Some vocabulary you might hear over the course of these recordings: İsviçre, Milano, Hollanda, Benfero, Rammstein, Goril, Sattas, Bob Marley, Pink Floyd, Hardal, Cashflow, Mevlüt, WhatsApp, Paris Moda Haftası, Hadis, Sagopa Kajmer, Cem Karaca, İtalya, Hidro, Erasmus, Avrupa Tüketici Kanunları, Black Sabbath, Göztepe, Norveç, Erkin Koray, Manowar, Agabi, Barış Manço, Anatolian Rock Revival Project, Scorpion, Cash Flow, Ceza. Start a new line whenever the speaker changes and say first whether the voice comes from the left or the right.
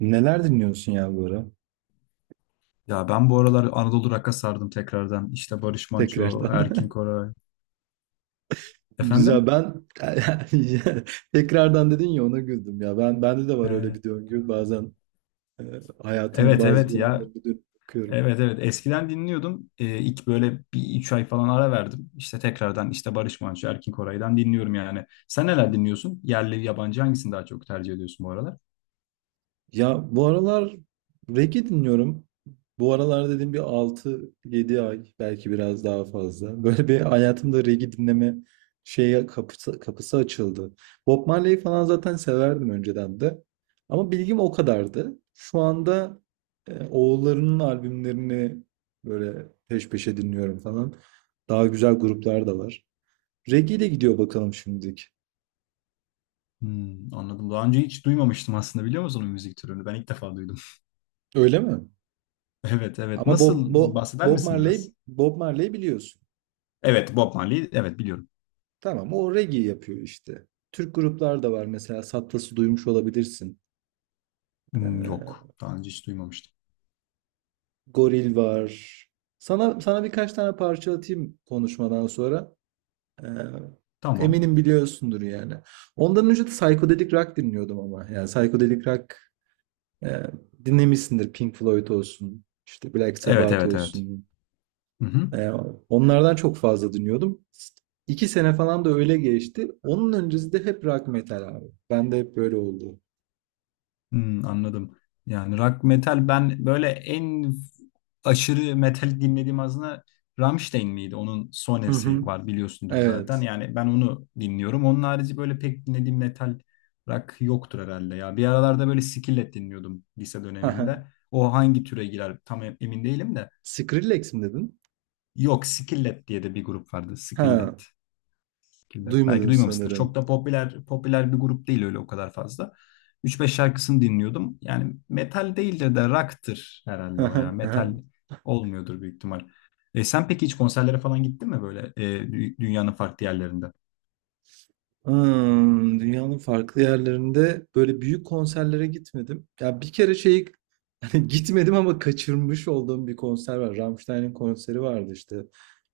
right: Neler dinliyorsun ya bu ara?
left: Ya ben bu aralar Anadolu rock'a sardım tekrardan. İşte Barış Manço,
right: Tekrardan.
left: Erkin Koray.
right: Güzel.
left: Efendim?
right: Ben tekrardan dedin ya ona güldüm ya. Ben bende de var öyle
left: Ee,
right: bir döngü. Bazen e, hayatımın
left: evet
right: bazı
left: evet ya.
right: dönemlerinde dönüp bakıyorum.
left: Evet evet. Eskiden dinliyordum. İlk böyle bir üç ay falan ara verdim. İşte tekrardan işte Barış Manço, Erkin Koray'dan dinliyorum yani. Sen neler dinliyorsun? Yerli, yabancı hangisini daha çok tercih ediyorsun bu aralar?
right: Ya bu aralar reggae dinliyorum. Bu aralar dediğim bir altı yedi ay belki biraz daha fazla. Böyle bir hayatımda reggae dinleme şeye kapısı açıldı. Bob Marley'i falan zaten severdim önceden de. Ama bilgim o kadardı. Şu anda oğullarının albümlerini böyle peş peşe dinliyorum falan. Daha güzel gruplar da var. Reggae ile gidiyor bakalım şimdilik.
left: Hmm, anladım. Daha önce hiç duymamıştım aslında biliyor musun o müzik türünü? Ben ilk defa duydum.
right: Öyle mi?
left: Evet evet.
right: Ama
left: Nasıl bahseder misin biraz?
right: Bob Marley biliyorsun.
left: Evet, Bob Marley. Evet, biliyorum.
right: Tamam o reggae yapıyor işte. Türk gruplar da var mesela Sattas'ı duymuş olabilirsin.
left: Hmm, yok.
right: Ee,
left: Daha önce hiç duymamıştım.
right: Goril var. Sana birkaç tane parça atayım konuşmadan sonra. Ee,
left: Tamam.
right: eminim biliyorsundur yani. Ondan önce de psychedelic rock dinliyordum ama. Yani psychedelic rock e, dinlemişsindir Pink Floyd olsun, işte Black
left: Evet
right: Sabbath
left: evet evet.
right: olsun.
left: Hı hı.
right: Ee, onlardan çok fazla dinliyordum. İki sene falan da öyle geçti. Onun öncesi de hep rock metal abi. Ben de hep böyle oldu.
left: Hmm, anladım. Yani rock metal ben böyle en aşırı metal dinlediğim aslında Rammstein miydi? Onun
right: Hı hı.
left: sonesi var biliyorsundur zaten.
right: Evet.
left: Yani ben onu dinliyorum. Onun harici böyle pek dinlediğim metal rock yoktur herhalde ya. Bir aralarda böyle Skillet dinliyordum lise
right: Hı hı.
left: döneminde. O hangi türe girer tam emin değilim de.
right: Skrillex mi dedin?
left: Yok, Skillet diye de bir grup vardı.
right: Ha,
left: Skillet. Killer. Belki
right: duymadım
left: duymamışsındır. Çok
right: sanırım.
left: da popüler bir grup değil öyle o kadar fazla. 3-5 şarkısını dinliyordum. Yani metal değildir de rock'tır
right: Hı
left: herhalde o ya.
right: hı, hı
left: Metal
right: hı.
left: olmuyordur büyük ihtimal. Sen peki hiç konserlere falan gittin mi böyle dünyanın farklı yerlerinde?
right: Hmm, dünyanın farklı yerlerinde böyle büyük konserlere gitmedim. Ya bir kere şey hani gitmedim ama kaçırmış olduğum bir konser var. Rammstein'in konseri vardı işte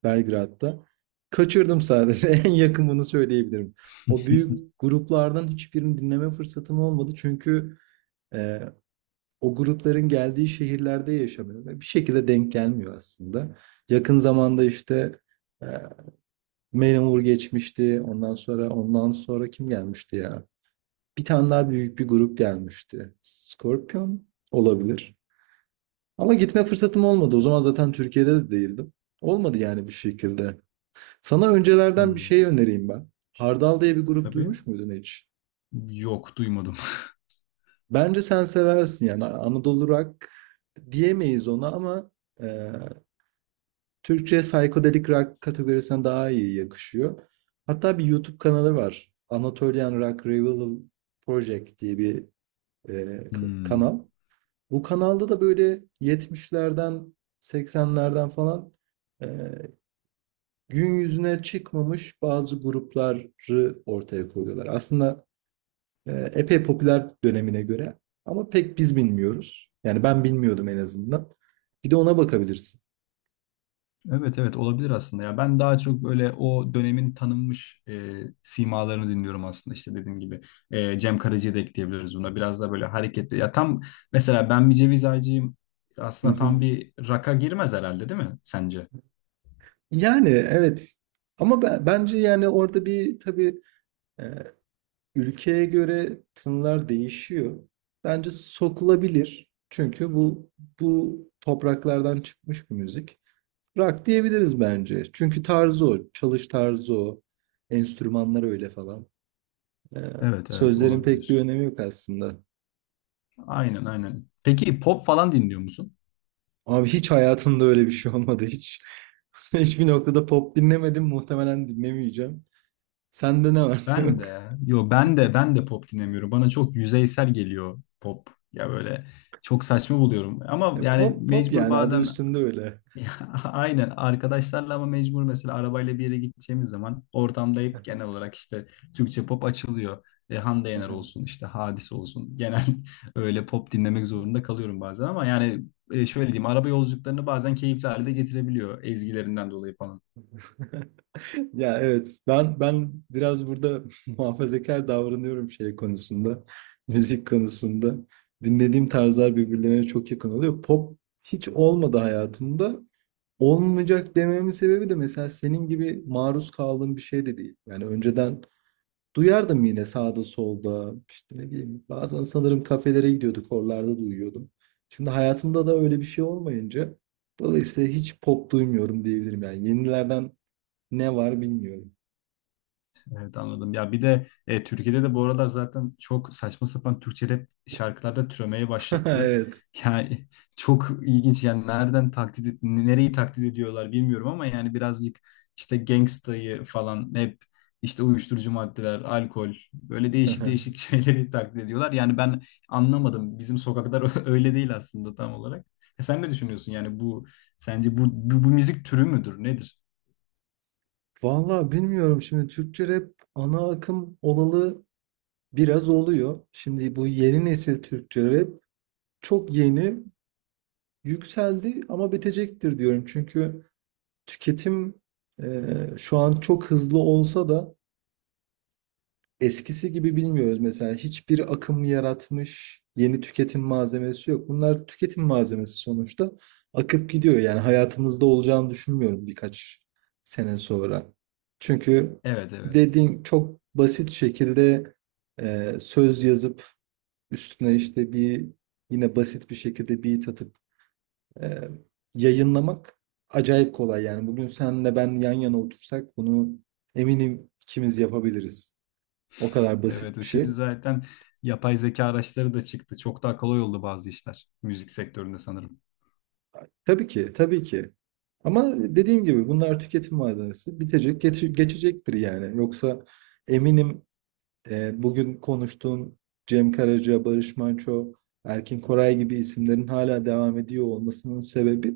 right: Belgrad'da. Kaçırdım sadece. En yakın bunu söyleyebilirim. O büyük gruplardan hiçbirini dinleme fırsatım olmadı çünkü e, o grupların geldiği şehirlerde yaşamıyor ve bir şekilde denk gelmiyor aslında. Yakın zamanda işte e, Manowar geçmişti. Ondan sonra kim gelmişti ya? Bir tane daha büyük bir grup gelmişti. Scorpion olabilir. Ama gitme fırsatım olmadı. O zaman zaten Türkiye'de de değildim. Olmadı yani bir şekilde. Sana öncelerden bir
left: Hmm,
right: şey önereyim ben. Hardal diye bir grup
left: tabii.
right: duymuş muydun hiç?
left: Yok, duymadım.
right: Bence sen seversin, yani Anadolu Rock diyemeyiz ona ama ee, Türkçe psychedelic rock kategorisine daha iyi yakışıyor. Hatta bir YouTube kanalı var. Anatolian Rock Revival Project diye bir
left: Hmm.
right: kanal. Bu kanalda da böyle 70'lerden 80'lerden falan e, gün yüzüne çıkmamış bazı grupları ortaya koyuyorlar. Aslında epey popüler dönemine göre ama pek biz bilmiyoruz. Yani ben bilmiyordum en azından. Bir de ona bakabilirsin.
left: Evet evet, olabilir aslında ya ben daha çok böyle o dönemin tanınmış simalarını dinliyorum aslında işte dediğim gibi Cem Karaca'yı da ekleyebiliriz buna biraz da böyle hareketli ya tam mesela ben bir ceviz ağacıyım aslında tam bir rock'a girmez herhalde, değil mi sence?
right: Yani evet ama bence yani orada bir tabii e, ülkeye göre tınlar değişiyor. Bence sokulabilir. Çünkü bu topraklardan çıkmış bir müzik. Rock diyebiliriz bence. Çünkü tarzı o, çalış tarzı o, enstrümanlar öyle falan. E,
left: Evet evet
right: sözlerin pek bir
left: olabilir,
right: önemi yok aslında.
left: aynen aynen, peki pop falan dinliyor musun?
right: Abi hiç hayatımda öyle bir şey olmadı hiç. Hiçbir noktada pop dinlemedim. Muhtemelen dinlemeyeceğim. Sende ne var ne
left: Ben
right: yok?
left: de, yo ben de pop dinlemiyorum. Bana çok yüzeysel geliyor pop. Ya böyle çok saçma buluyorum. Ama yani
right: Pop pop
left: mecbur
right: yani adı
left: bazen
right: üstünde öyle.
left: aynen arkadaşlarla ama mecbur mesela arabayla bir yere gideceğimiz zaman ortamda hep genel olarak işte Türkçe pop açılıyor. Hande Yener olsun işte Hadis olsun. Genel öyle pop dinlemek zorunda kalıyorum bazen ama yani şöyle diyeyim araba yolculuklarını bazen keyifli hale de getirebiliyor ezgilerinden dolayı falan.
right: Ya evet ben biraz burada muhafazakar davranıyorum şey konusunda. Müzik konusunda. Dinlediğim tarzlar birbirlerine çok yakın oluyor. Pop hiç olmadı hayatımda. Olmayacak dememin sebebi de mesela senin gibi maruz kaldığım bir şey de değil. Yani önceden duyardım yine sağda solda. İşte ne bileyim bazen sanırım kafelere gidiyorduk, oralarda duyuyordum. Şimdi hayatımda da öyle bir şey olmayınca dolayısıyla hiç pop duymuyorum diyebilirim yani. Yenilerden ne var bilmiyorum.
left: Evet, anladım. Ya bir de Türkiye'de de bu aralar zaten çok saçma sapan Türkçe rap şarkılarda türemeye başladı.
right: Evet.
left: Yani çok ilginç yani nereden taklit nereyi taklit ediyorlar bilmiyorum ama yani birazcık işte gangstayı falan hep işte uyuşturucu maddeler, alkol böyle değişik değişik şeyleri taklit ediyorlar. Yani ben anlamadım. Bizim sokaklar öyle değil aslında tam olarak. Sen ne düşünüyorsun yani bu sence bu müzik türü müdür? Nedir?
right: Vallahi bilmiyorum, şimdi Türkçe rap ana akım olalı biraz oluyor. Şimdi bu yeni nesil Türkçe rap çok yeni yükseldi ama bitecektir diyorum. Çünkü tüketim şu an çok hızlı olsa da eskisi gibi bilmiyoruz mesela. Hiçbir akım yaratmış yeni tüketim malzemesi yok. Bunlar tüketim malzemesi sonuçta. Akıp gidiyor. Yani hayatımızda olacağını düşünmüyorum birkaç sene sonra. Çünkü
left: Evet evet.
right: dediğin çok basit şekilde söz yazıp üstüne işte bir yine basit bir şekilde beat atıp e, yayınlamak acayip kolay. Yani bugün senle ben yan yana otursak bunu eminim ikimiz yapabiliriz. O kadar
left: Evet,
right: basit bir
left: şimdi
right: şey.
left: zaten yapay zeka araçları da çıktı. Çok daha kolay oldu bazı işler müzik sektöründe sanırım.
right: Tabii ki, tabii ki. Ama dediğim gibi bunlar tüketim malzemesi. Bitecek, geçecektir yani. Yoksa eminim bugün konuştuğun Cem Karaca, Barış Manço, Erkin Koray gibi isimlerin hala devam ediyor olmasının sebebi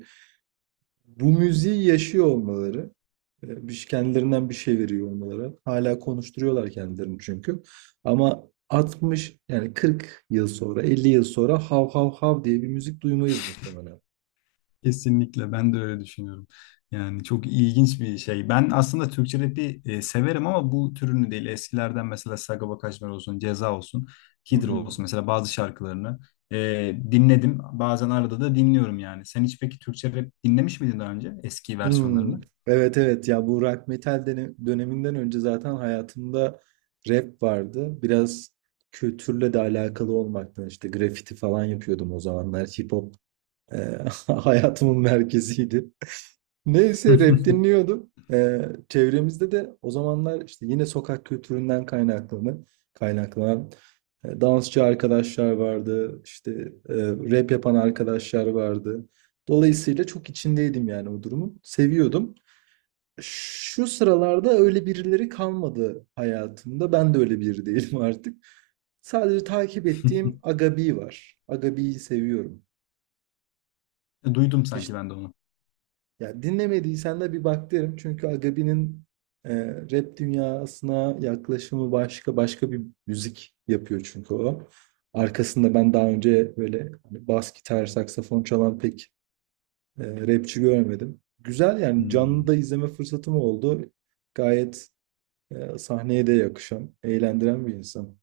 right: bu müziği yaşıyor olmaları. Kendilerinden bir şey veriyor olmaları. Hala konuşturuyorlar kendilerini çünkü. Ama 60 yani 40 yıl sonra, 50 yıl sonra hav hav hav diye bir müzik duymayız muhtemelen.
left: Kesinlikle ben de öyle düşünüyorum. Yani çok ilginç bir şey. Ben aslında Türkçe rap'i severim ama bu türünü değil. Eskilerden mesela Sagopa Kajmer olsun, Ceza olsun,
right: Hı
left: Hidro
right: hı.
left: olsun mesela bazı şarkılarını dinledim. Bazen arada da dinliyorum yani. Sen hiç peki Türkçe rap dinlemiş miydin daha önce eski
right: Hmm,
left: versiyonlarını?
right: evet evet ya bu rock metal döneminden önce zaten hayatımda rap vardı. Biraz kültürle de alakalı olmaktan işte grafiti falan yapıyordum o zamanlar. Hip hop e, hayatımın merkeziydi. Neyse rap dinliyordum. Çevremizde de o zamanlar işte yine sokak kültüründen kaynaklanan dansçı arkadaşlar vardı. İşte e, rap yapan arkadaşlar vardı. Dolayısıyla çok içindeydim yani o durumu. Seviyordum. Şu sıralarda öyle birileri kalmadı hayatımda. Ben de öyle biri değilim artık. Sadece takip ettiğim Agabi var. Agabi'yi seviyorum.
left: Duydum
right: Hiç
left: sanki ben de onu.
right: ya dinlemediysen de bir bak derim. Çünkü Agabi'nin rap dünyasına yaklaşımı başka bir müzik yapıyor çünkü o. Arkasında ben daha önce böyle hani bas gitar, saksafon çalan pek rapçi görmedim. Güzel yani canlı
left: Hmm.
right: da izleme fırsatım oldu. Gayet sahneye de yakışan, eğlendiren bir insan.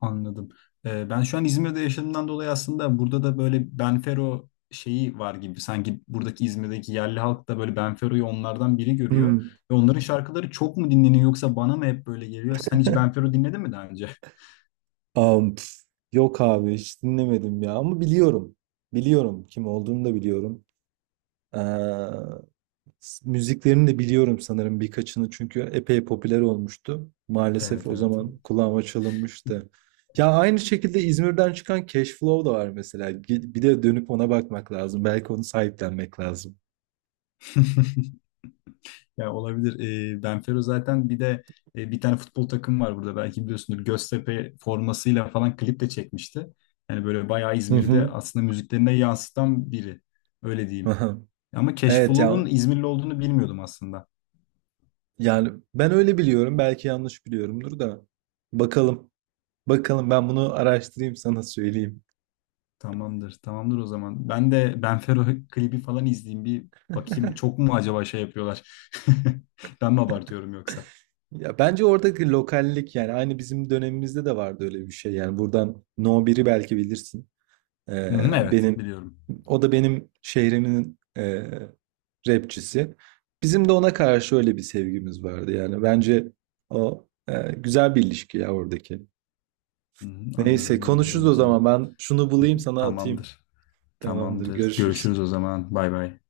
left: Anladım. Ben şu an İzmir'de yaşadığımdan dolayı aslında burada da böyle Benfero şeyi var gibi. Sanki buradaki İzmir'deki yerli halk da böyle Benfero'yu onlardan biri görüyor.
right: Hmm.
left: Ve onların şarkıları çok mu dinleniyor yoksa bana mı hep böyle geliyor? Sen hiç Benfero dinledin mi daha önce?
right: Am, pf, yok abi hiç dinlemedim ya ama biliyorum. Biliyorum, kim olduğunu da biliyorum. Ee, Müziklerini de biliyorum sanırım birkaçını çünkü epey popüler olmuştu. Maalesef
left: Evet
right: o
left: evet.
right: zaman kulağıma çalınmıştı. Ya aynı şekilde İzmir'den çıkan Cash Flow da var mesela. Bir de dönüp ona bakmak lazım. Belki onu sahiplenmek lazım.
left: Ya olabilir. Benfero zaten bir de bir tane futbol takım var burada belki biliyorsundur. Göztepe formasıyla falan klip de çekmişti. Yani böyle bayağı
right: Hı
left: İzmir'de
right: hı.
left: aslında müziklerine yansıtan biri. Öyle diyeyim.
right: Aha.
left: Ama
right: Evet
left: Cashflow'un
right: ya,
left: İzmirli olduğunu bilmiyordum aslında.
right: yani ben öyle biliyorum. Belki yanlış biliyorumdur da. Bakalım. Bakalım ben bunu araştırayım, sana söyleyeyim.
left: Tamamdır, tamamdır o zaman. Ben de Benfero klibi falan izleyeyim bir bakayım. Çok mu acaba şey yapıyorlar? Ben mi abartıyorum yoksa?
right: Ya bence oradaki lokallik yani aynı bizim dönemimizde de vardı öyle bir şey. Yani buradan No biri belki bilirsin.
left: Hı hı, evet,
right: Benim
left: biliyorum.
right: o da benim şehrimin rapçisi. Bizim de ona karşı öyle bir sevgimiz vardı yani. Bence o güzel bir ilişki ya oradaki.
left: Hı hı,
right: Neyse
left: anladım,
right: konuşuruz
left: anladım o
right: o zaman.
left: zaman.
right: Ben şunu bulayım sana atayım.
left: Tamamdır,
right: Tamamdır,
left: tamamdır.
right: görüşürüz.
left: Görüşürüz o zaman. Bay bay.